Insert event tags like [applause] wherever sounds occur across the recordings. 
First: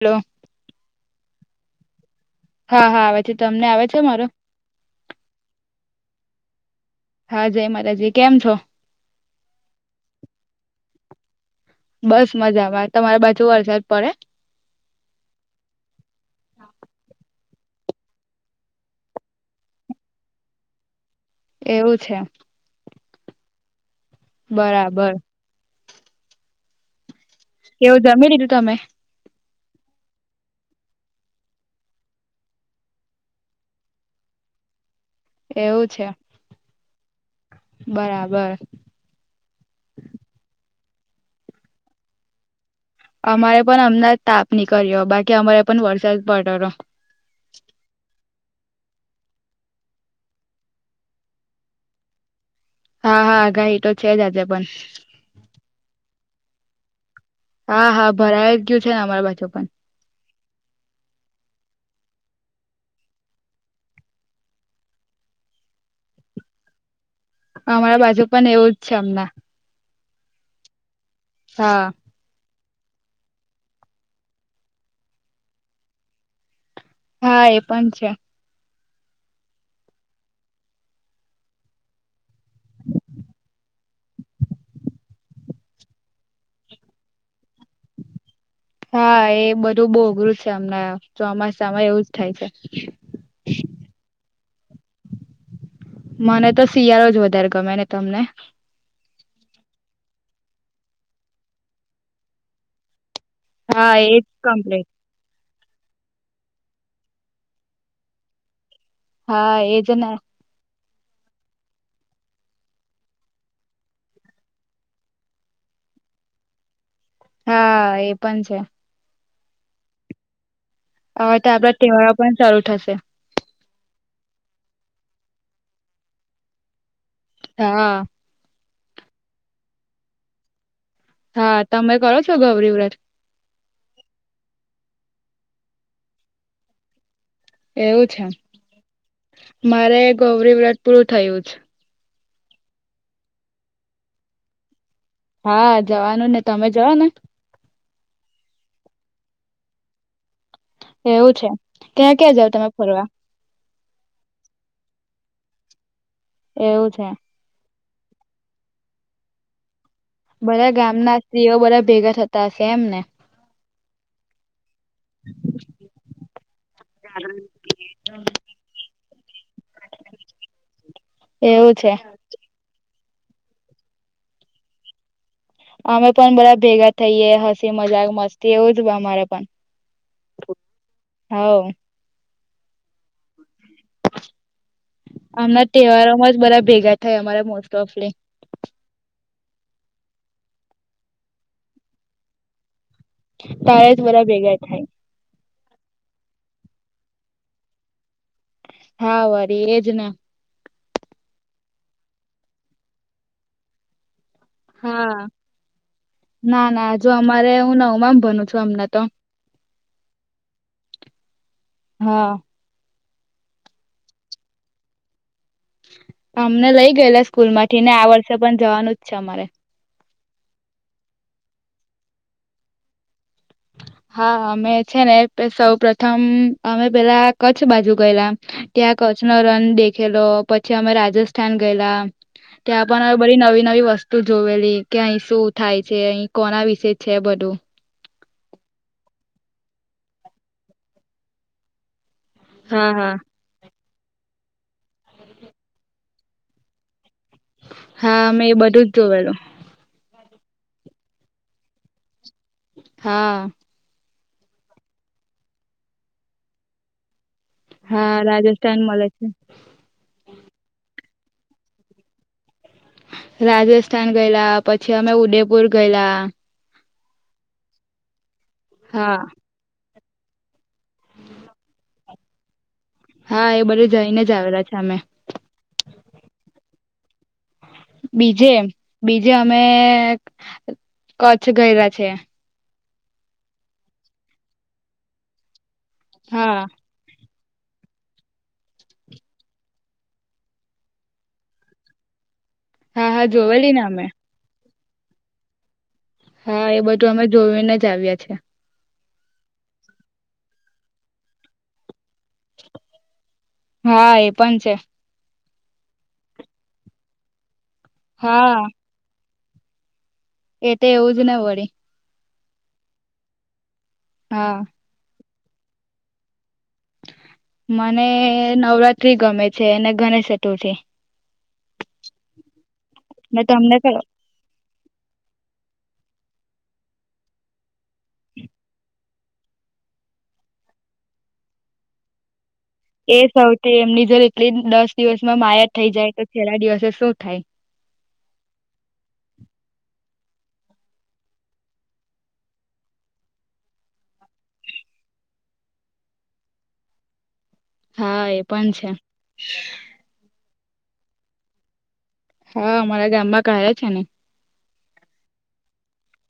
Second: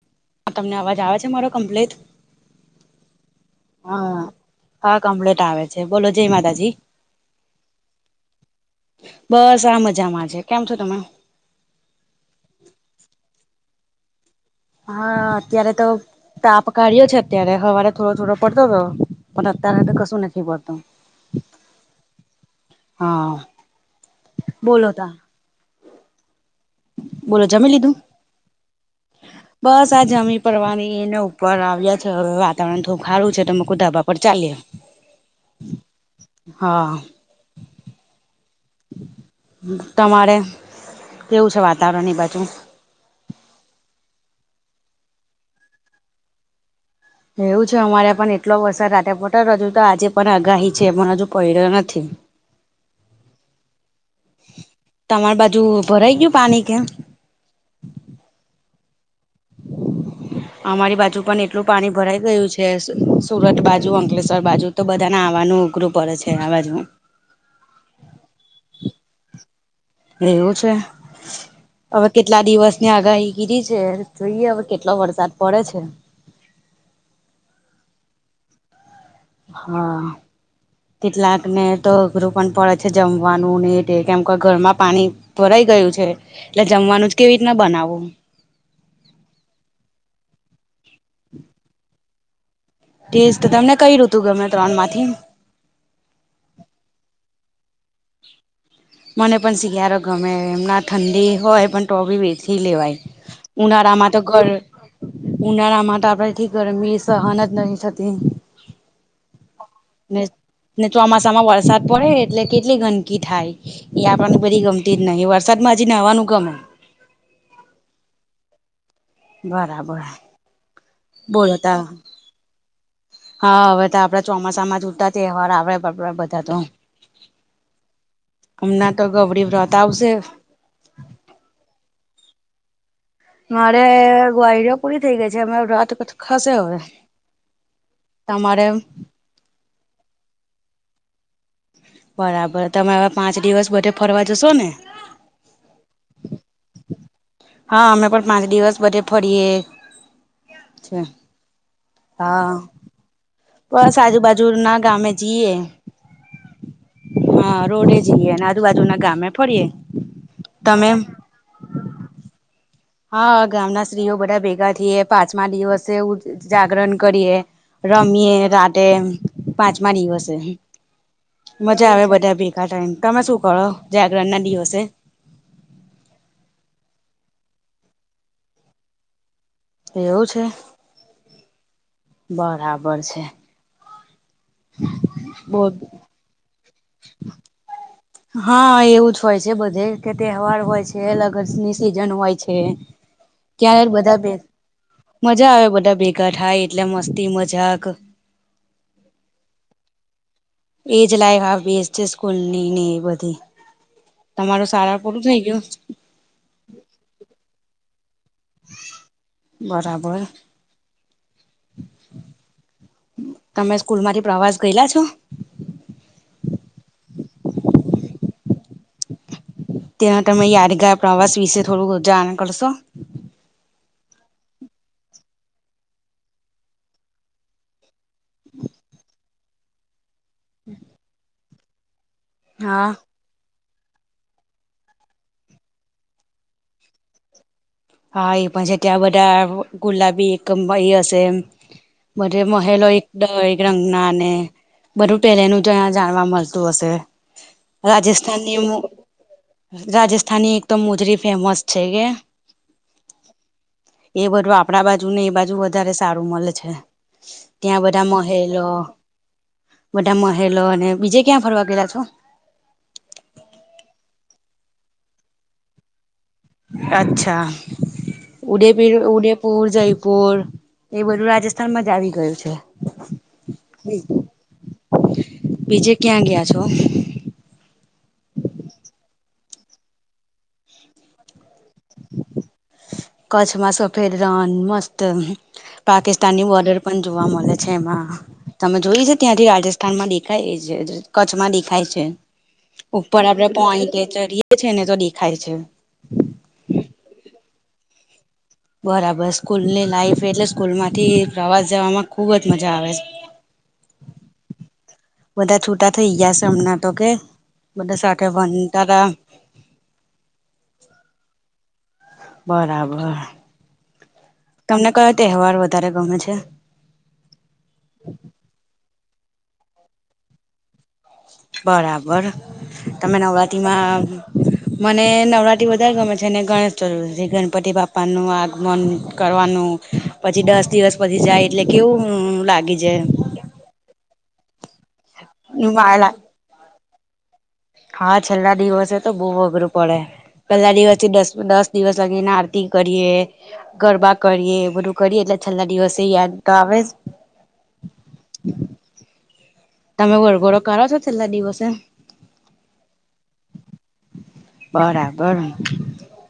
Hello તમને અવાજ આવે છે મારો કમ્પ્લેટ હા હા આવે છે તમને આવે છે મારો હા કમ્પ્ટ આવે છે બોલો જય માતાજી હા જય માતાજી કેમ છો બસ આ મજામાં છે કેમ છો તમે? બસ મજામાં તમારા પાછુ વરસાદ પડે હા અત્યારે તો તાપ કાઢ્યો છે અત્યારે હવારે થોડો થોડો પડતો હતો પણ અત્ય્યારે તો કશું નથી પડતું એવું છે હા બોલો તા બરાબર બોલો જમેી લીધું કેવું જમી લીધું [inaudible] બસ આ જમી પડવાની એને ઉપર આવ્યા છે હવે વાતાવરણ થોડું ખારું છે તમે કુ ધાબા પર ચાએ [inaudible] એવું છે હા બરાબર તમારે કેવું છે વાતાવરણ ની બાજુ અમારે પણ અમણાં તાપ નીકળ્યો બાકી અમારે પણ વરસાદ પડ્યો તો એવું છે અમારે પણ એટલો વરસાદ રાતે પડ્યો હજુ તો આજે પણ આગાહી છે પણ હજુ પડ્યો નથી હા હા આગાઈ તો છે જ આજે પણ તમારી બાજુ ભરાઈ ગયું પાણી કેમ હા હા ભરાઈ ગયું છે ને અમાર બાજુ પણ અમારી બાજુ પણ એટલું પાણી ભરાઈ ગયું છે સુરત બાજુ અંકલેશ્વર બાજુ તો બધાને આવાનું અઘરું પડે છે આબાજમાં અમારા બાજુ પણ એવું જ છે હમણાં એવું છે? હા. હવે કેટલા દિવસની આગાહી કરી દીધી છે જોઈએ હવે કેટલો વરસાદ પડે છે. હા એ પણ છે. હા. કેટલાક ને તો અઘરું પણ પડે છે જમવાનું ને તે કેમ કે ઘરમાં પાણી ભરાઈ ગયું છે એટલે જમવાનું જ કેવી રીતના બનાવવું હા એ બધું બઉ અઘરું છે અમણાં ચોમાસામાં એવું જ થાય છે. તે જ તો તમને કઈ ઋતુ ગમે ત્રણ માંથી મને તો શિયાળો જ વધારે ગમે ને તમને મને પણ શિયાળો ગમે એમના ઠંડી હોય પણ તો બી એસી લેવાય હા ઉનાળામાં તો એજ ઘર કમ્પ્લીટ ઉનાળામાં તો આપડેથી ગરમી સહન જ નહિ થતી હા એજને ને ને ચોમાસામાં વરસાદ પડે એટલે કેટલી ગંદકી થાય. આપડને બધી ગમતી જ નહિ વરસાદ માં હજી નાહવાનું ગમે હા એ પણ છે. બરાબર હવે તો બોલો ત આપડા તહેવારો પણ ચાલુ થઈ જશે હા હવે તો આપડા ચોમાસામાં જ ઉટા તહેવાર આવે બરાબર બધા તો હા. હમણાં તો ગવરી વ્રત આવશે હા તમે કરો છો ગૌરી વ્રત મારે ગૌયરો ઓ પૂરી થઇ ગઈ છે અમેં વ્રત પછી ખસે હવે એવું છે તમારે મારે ગૌરી વ્રત પૂરું થયું છે બરાબર તમે આવા પાંચ દિવસ બધે ફરવા જશો ને હા જવાનું ને તમે જાઓ ને હા અમે પણ પાંચ દિવસ બધે ફરીએ. છે એવું છે ક્યાં ક્યાં જાવ હા તમે ફરવા બસ આજુ બાજુ ના ગામે જઈએ. એવું છે. હા રોડે જઈએ અને આજુબાજુ ના ગામે ફરીએે. બધા ગામના સ્ત્રીઓ બધા ભેગા થતા હશે એમ ને હા ગામના સ્ત્રીઓ બધા ભેગા થઈએ પાંચમા દિવસે જાગરણ કરીએ. રમીએ રાતે પાંચમા દિવસે એવું મજા છે આવે બધા ભેગા થાય તમે શું કરો જાગરણ ના દિવસે અમે પણ બધા ભેગા થઈએે હસી મજાક મસ્તી એવું જ અમારે પણ એવું છે હવ બરાબર છે. આમના બો તહેવારો માં જ બધા ભેગા થાય અમારે મોસ્ટ ઓફ તો હા એવું જ હોય છે બધે કે તહેવાર હોય છે અલગની સિઝન હોય છે. ત્યારે જ બધા ભેગા થાય મજા આવે બધા ભેગા થાય એટલે મસ્તી મજાક હા વરી એજ ને એજ લાઈક હ બેસ છે સ્કૂલ ની ને એ બધી તમારો શાળા પૂરું હા થઈ ગયું ના ના જો અમારે હું નવમામાં ભણું છું અમને તો બરાબર હા તમે સ્કૂલમાંથી પ્રવાસ ગયેલા છો અમને લઈ ગયેલા સ્કૂલ માંથી ને આ વર્ષે પણ જવાનું જ છે અમારે તે્યાં તમે યારગાર પ્રવાસ વિશે થોડું જાણ કરશો હા અમે છે ને સૌ પ્રથમ અમે પેલા કચ્છ બાજુ ગયેલા ત્યાં કચ્છ નો રન દેખેલો પછી અમે રાજસ્થાન ગયેલા ત્યાં હા પણ બધી નવી નવી વસ્તુ જોવેલી કે અહી શું થાય છે અહી કોણા વિશે છે બધું હા એ પણ છે ત્યાં બધા ગુલાબી એક એ હશે એ બધ મહેલો હા એક હા દઇ રંગના અને બધું પહેલેનું જ જાણવા મળતું હશે હા મેં એ રાજસ્થાનનીમું બધું જ જોવેલું રાજસ્થાનની એક તોમ મોજરી ફેમસ છે કે હા એ બધું આપડા બાજુ ને એ બાજુ વધારે સારું મળે છે ત્યાં બધા હા મહેલો રાજસ્થાન મળે છે બધા મહેલો અને બીજે ક્યાં ફરવા ગયેલા છો રાજસ્થાન ગયેલા પછી અમે ઉદયપુર ગયેલા અચ્છા ઉદયપીર હા ઉદયપુર જય પુર એ બધું રાજસ્થાન માં જ આવી ગયું છે હા એ બધું જઈને જ આવેલા છે અમે બીજે ક્યાં ગયા છો બીજે બીજે અમે કચ્છ ગયેલા છે કચ્છમાં સફેદ રન મસ્ત પાકિસ્તાની હા બોર્ડર પણ જોવા મળે છે એમાં તમે જોય છે ત્યાંથી રાજસ્થાન માં દેખાય છે કચ્છમાં દેખાય છે હા ઉપર હા આપડે જોવેલી ને પોઈન્ટ પર અમે ચરીએ છ છે ને તો દેખાય છે હા એ બધું અમે જોઈને જ આવ્યા છે બરાબર સ્કૂલની લાઈફ એટલે સ્કૂલ માંથી પ્રવાસ જમાં ખુબ જ મજા આવે છે હા એ પણ છે બધા છૂટા થઈ ગયા છે હમણાં તો કે બધા સાથે હા વનતા હતા એ તો એવું જ ન વળે બરાબર હા તમને કયો તહેવાર વધારે ગમે છે મને નવરાત્રી ગમે છે અને ગણેશ ચતુર્થી બરાબર તમે ને તમને નવરાત્રીમાં [unintelligible] મને નવરાત્રી વધારે ગમે છે અને ગણેશ ચતુર્થીથી ગણપતિ બાપા નું આગમન કરવાનું પછી દસ દિવસ પછી જાય એટલે કેવું લાગી જાય એ સૌથી એમની જો એટલી દસ દિવસમાં માયા થઈ જાય તો છેલ્લા દિવસે શું થાય હા છેલ્લા દિવસે તો બહુ અઘરું પડે પેલા દિવસ થી દસ દસ દિવસ લાગીને આરતી કરીએ ગરબા કરીએ બધું કરીએ એટલે છેલ્લા દિવસે યાદ તો આવે હા એ પણ છે [unintelligible] તમે વરઘોડો કાઢો છો છેલ્લા દિવસે હા અમારા ગામમાં કાઢે છે ને બરાબર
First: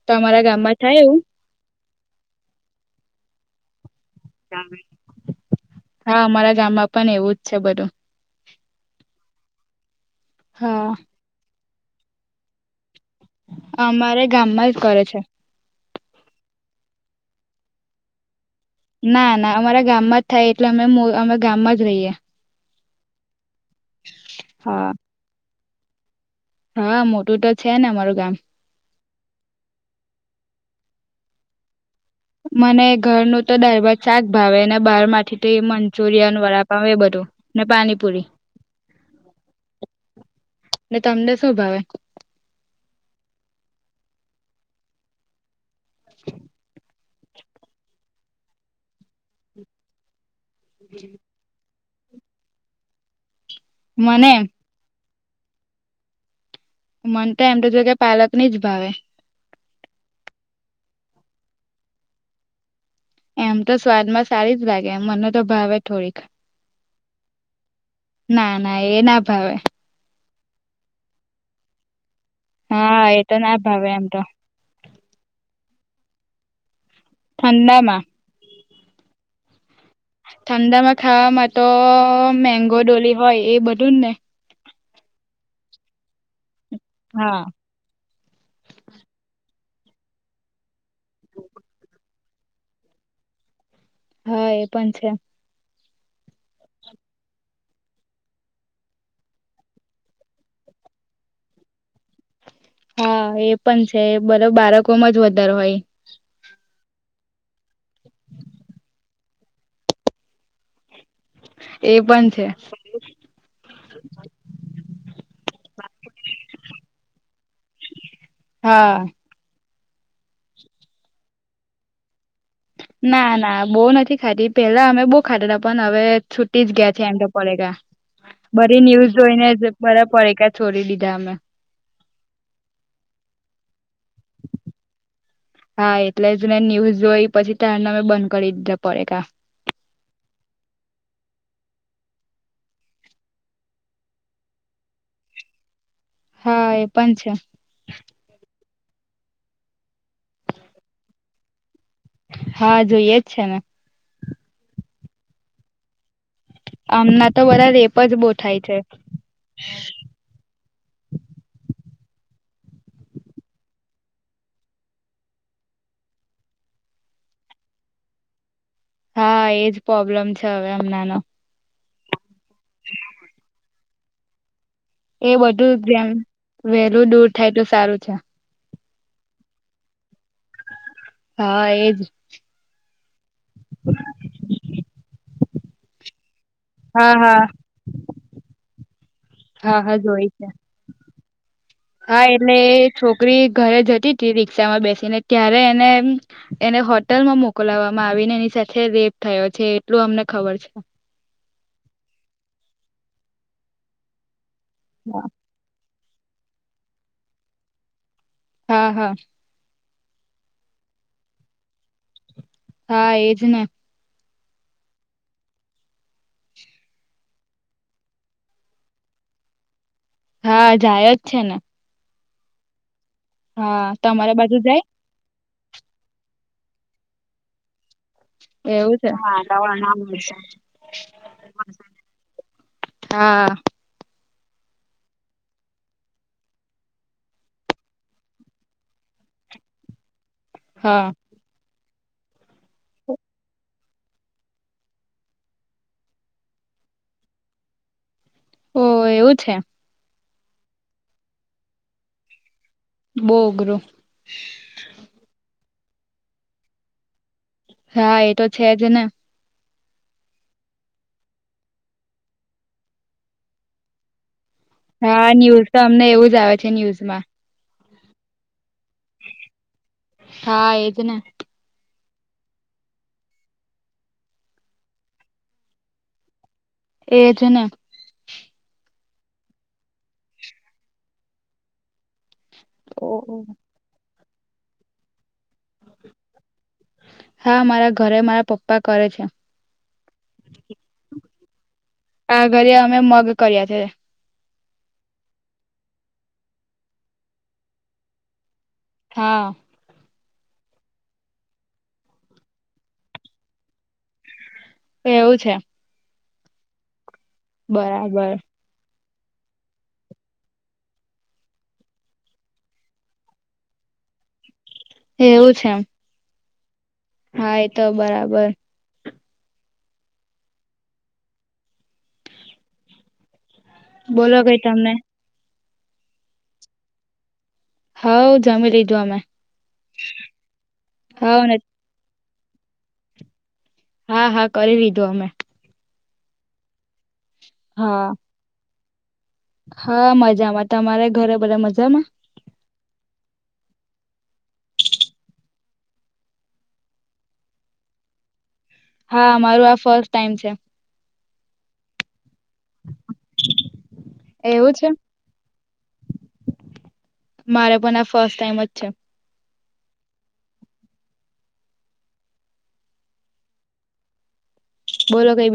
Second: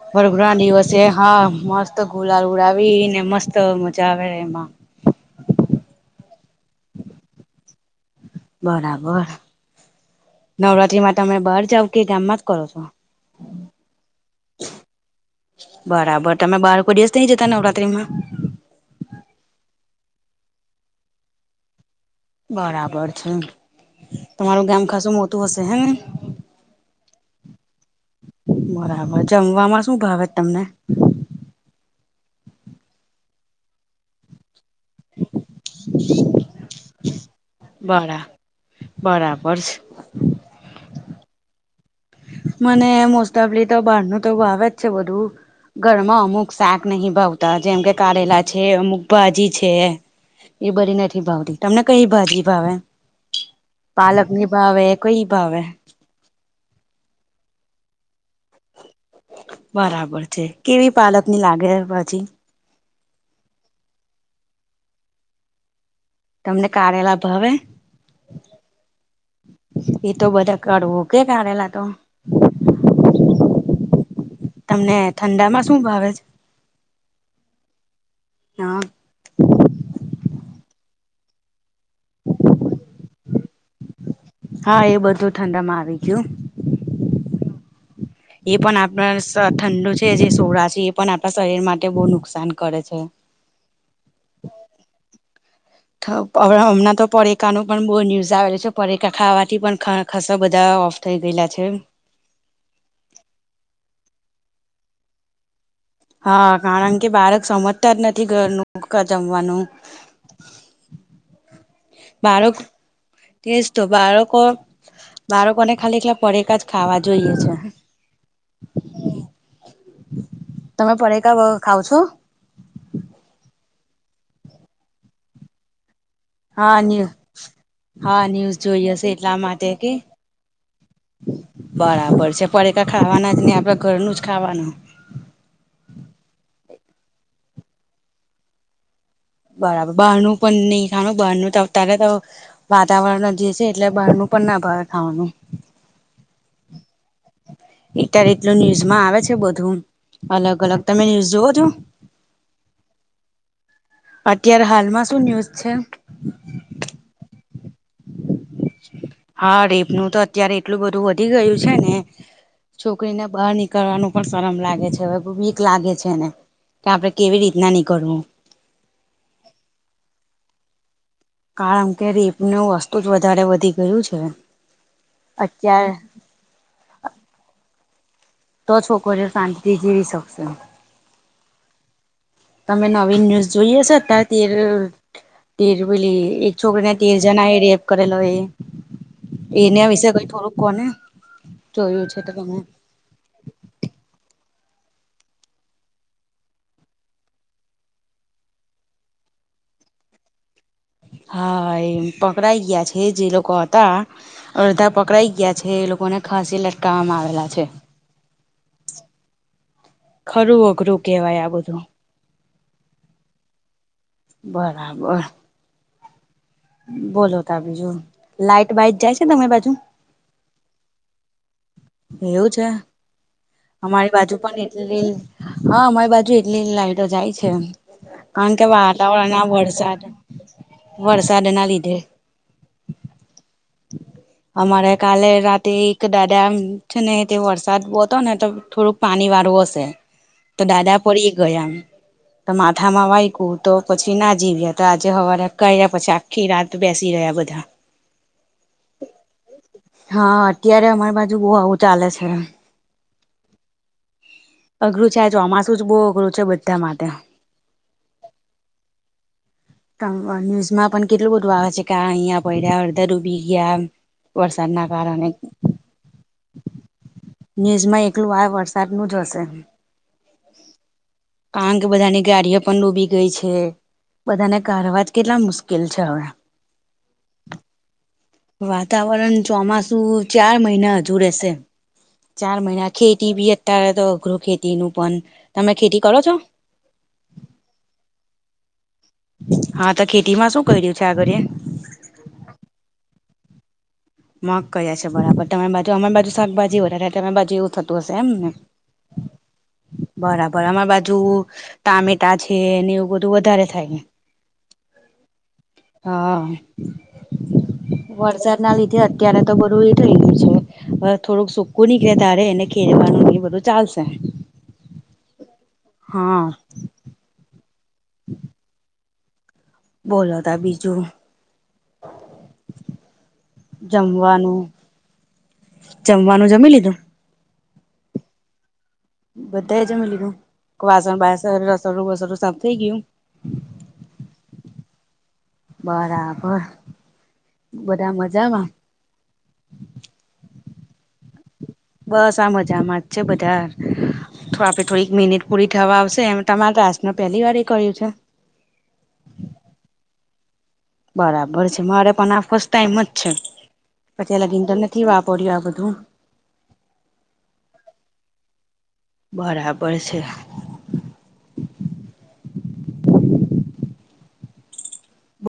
તમારા વરઘોડા ના ગામમાં થાય દિવસે એવું? હા મસ્ત તો ગુલાાલ ઉડાવી ને મસ્ત મજા આવે એમાં હા અમારા ગામમાં પણ એવું જ છે બધું બરાબર હા નવરાત્રીમાં તમે બહાર જાવ કે ગામમાં જ કરો છો અમારે ગામમાં જ કરે છે બરાબર તમે બારકોઈ દિવસ નઈ જતા નવરાત્રી માં ના ના અમારા ગામમાં જ થાય એટલે અમે અમે ગામમાં જ રહીએ બરાબર છે તમારું ગામ હા ખાસું મોટું હશે હેને હા મોટું તો છે ને અમારું ગામ બરાબર જમમાં શું ભાવે તમને મને ઘરનુંું તો દાળ ભાત શાક ભાવે ને બહાર માંથી મંચુરિયાન વડાા પામે એ બધું ને બરા પાણીપુરી બરાબર છે ને તમને શું ભાવે મને મોસ્ટ ઓફલી તો બહાર ન તો ભાવે જ છે બધું ઘરમાં અમુક શાક નહ ભાવતા જેમ કે કારેલા છે અમુક ભાજી છે એ બધી નથી ભાવતી તમને કઈ ભાજી ભાવે પાલક મને ની ભાવે કોઈ ભાવે મનતો એમ તો જો કે પાલક ની જ ભાવે. બરાબર છે કેવી પાલકની લાગે ભાજી? એમ તો સ્વાદમાં સારી જ લાગે એમ મને તો ભાવે થોડીક. તમને કારેલા ભાવે ના ના એ ના ભાવે. એ તો બધા કરવું કે કાઢેલા તો હા એ તો ના ભાવે એમ તો. તમને ઠંડા માં શું ભાવે છે. ઠંડા માં હા. ઠંડા માં ખાવામાં તો મેંગો ડોલી હોય એ બધું જ ને. હા એ બધું ઠંડા માં આવી ગયું. હા. એ પણ આપણા ઠંડુ છે જે સોડા છે એ પણ આપણા શરીર માટે બહુ નુકસાન કરે છે. હા એ પણ છે. હમણાં તો પડેકા ન પણ બહુ ન્યૂઝ આવેલ છે પરેકા ખાવાથી પણ ખાસા બધા થઈ ગયેલા છે. હા એ પણ છે બધો બાળકો માં જ વધારે હોય. હા કારણ કે બાળક સમજતા જ નથી ઘરનું જમવાનું. એ પણ છે બાળક એ જ તો બારકો બાળકોને ખાલી એકલા પડેકા જ ખાવા જોઈએ છે. હા. તમે પડેકા ખાવ છો? ના ના બહુ નથી ખાતી પેલા અમે બહુ ખાતા હતા પણ હવે છૂટી જ હા ગયા છે ન્યૂ એમ તો પડેકા. હા ન્યૂઝ બરી જોઈ હશે ન્યૂઝ એટલા જોઈને માટે કે બધા પડીકા છોડી દીધા અમે. બરાબર છે પડેકા ખાવાના જ નહી આપણા ઘરનું જ ખાવાનું. હા એટલે જ ને ન્યૂઝ જોઈ પછી તારને અમે બંધ કરી દીધા પડેકા. બરાબર બહારનું પણ નહી બહારનું તો અત્યારે તો વાતાવરણ જે છે એટલે બહાર નું પણ ના ભાવે ખાવાનું. હા એ પણ છે. અત્યાર એટલું ન્યુઝમાં આવે છે બધું અલગ અલગ તમે ન્યુઝ જોવો છો? હા જોઈએ જ છે ને. અત્યારે હાલમાં શું ન્યુઝ છે? હમના તો બધા રેપ જ બહુ થાય છે હા રેપનુ તો અત્યારે એટલું બધું વધી ગયું છે ને. છોકરીને બહાર નીકળવાનું પણ શરમ લાગે છે, હવે બીક લાગે છે ને. તો આપણે કેવી રીતના નીકળવું. હા એજ પ્રોબ્લેમ છે હવે હમણાં નો. કારણ કે રેપનું વસ્તુ જ વધારે વધી ગયું છે. એ બધું અત્યારે જેમ વહેલું દૂર થાય તો સારું છે. તો છોકરીઓ શાંતિથી જીવી શકશે. હા એ જ. તમે નવીન ન્યુઝ જોઈ હશે છે અત્યાર તેર ટેરવલે એ છોકરીને હા તેર હા જણાએ રેપ કરેલો એ? હા એના હા વિશે કઈ જોય છે થોડુંક કોને જોયું છે હા તો એટલે તમે. એ છોકરી ઘરે જતી તી રિક્ષામાં બેસીને ત્યારે એને એમ એને હોટલમાં મોકલવામાં આવીને એની સાથે રેપ થયો છે એટલું અમને ખબર છે. હા એ પકડાઈ ગયા છે જે લોકો હતા અડધા પકડાઈ ગયા. છે એ લોકોને ફાંસી એ લટકાવવામાં આવેલા છે. હા હા. ખરું અઘરું કેહેવાય આ બધું. હા એજ ને. બરાબર. બોલો તા બીજું. લાઈટ બાઈટ જાય છે તમે બાજુ? હા જાય જ છે ને. એવું છે? હા અમારી તમારા બાજુ પણ જાય એટલી હા અમારી બાજુ એટલી લાઈટો જાય છે. કારણ કે એવું છે વાતાવરણ હા આ વરસાદ વરસાદના લીધે. હા અમારે કાલે રાતે એક દાદા આમ છે ને તે વરસાદ બહુ હતો ને તો થોડુંક પાણી વાળું હશે. તો દાદા હા પરી ગયા. તો માથામાં વાઈગુ તો પછી ના જીવ્યા તો આજે હવારે કર્યા પછી આ ખી રાત બેસી રહ્યા બધા. ઓહ! એવું છે? હા અત્યારે અમારી બાજુ બહુ આવું ચાલે છે. બહુ અઘરું. અઘરું છે આ ચોમાસું જ બહુ અઘરું છે બધા માટે. હા એ તો છે જ ને. ન્યૂઝમાં પણ કેટલું બધું આવે છે કે આ અહીંયા પડ્યા, અડધા ડૂબી ગયા. વરસાદ ના કાર હા ન્યૂઝ તો અમને એવું જ આવે છે ન્યુઝમાં. ન્યૂઝમાં એકલું આ વરસાદનું જ હશે. હા એજ ને કારણ કે બધાની ગાડીઓ પણ ડૂબી ગઈ છે. બધાને કારવા જ કેટલા મુશ્કેલ છે હવે. એજ ને. વાતાવરણ ચોમાસું ચાર મહિના હજુ રેશે. ચાર મહિના ખેતી ભી અત્યારે તો અઘરું ખેતીનું પણ. તમે ખેતી કરો છો? હા મારા ઘરે મારા પપ્પા કરે છે. હા તો ખેતી માં શું કર્યું છે આ ઘડીએ? આ ઘડીએ અમે મગ કર્યા છે. મગ કર્યા છે બરાબર. તમારી બાજુ અમારી બાજુ શાકભાજી વધારે તમારી બાજુ એવું થતું હશે એમ ને? હા બરાબર. અમારી બાજુ ટામેટા છે ને એવું બધું વધારે થાય હે. એવું છે હા બરાબર વરસાદ ના લીધે અત્યારે તો બધું એ થઇ ગયું છે થોડુંક સકું નીકળે તારે એને ખેરવાનું ન બધું ચાલશે એવું છે હા હા એ તો બરાબર બોલો ત બીજું બોલો જમવાનું કઈ તમને જમવાનું જમી લીધું હા જમી લઈજ આમે બધા જમી લીધું વાસણ હવ ને બાસર રસોડું વસડું સાફ થઈ ગયું. હા હા કરી લીધું અમે બરાબર હા બધા મજામાં હા મજામાં તમારે ઘરે બધા મજામાં બસ આ મજા મત છે બધાર તો આપડે થોડીક મિનિટ પૂરી થવા આવશે એમ તમારે રાસ ન પહેલી વાર એ કર્યું છે હા મારું આ ફર્સ્ટ ટાઈમ છે બરાબર છે. મારે પણ આ ફસ્ટ ટાઈમ જ છે. પછી લગીને એવું છે તમને કેવુ આપર્યું આ બધું. મારે પણ આ ફર્સ્ટ ટાઈમ જ છે. બરાબર છે. બોલો કઈ બી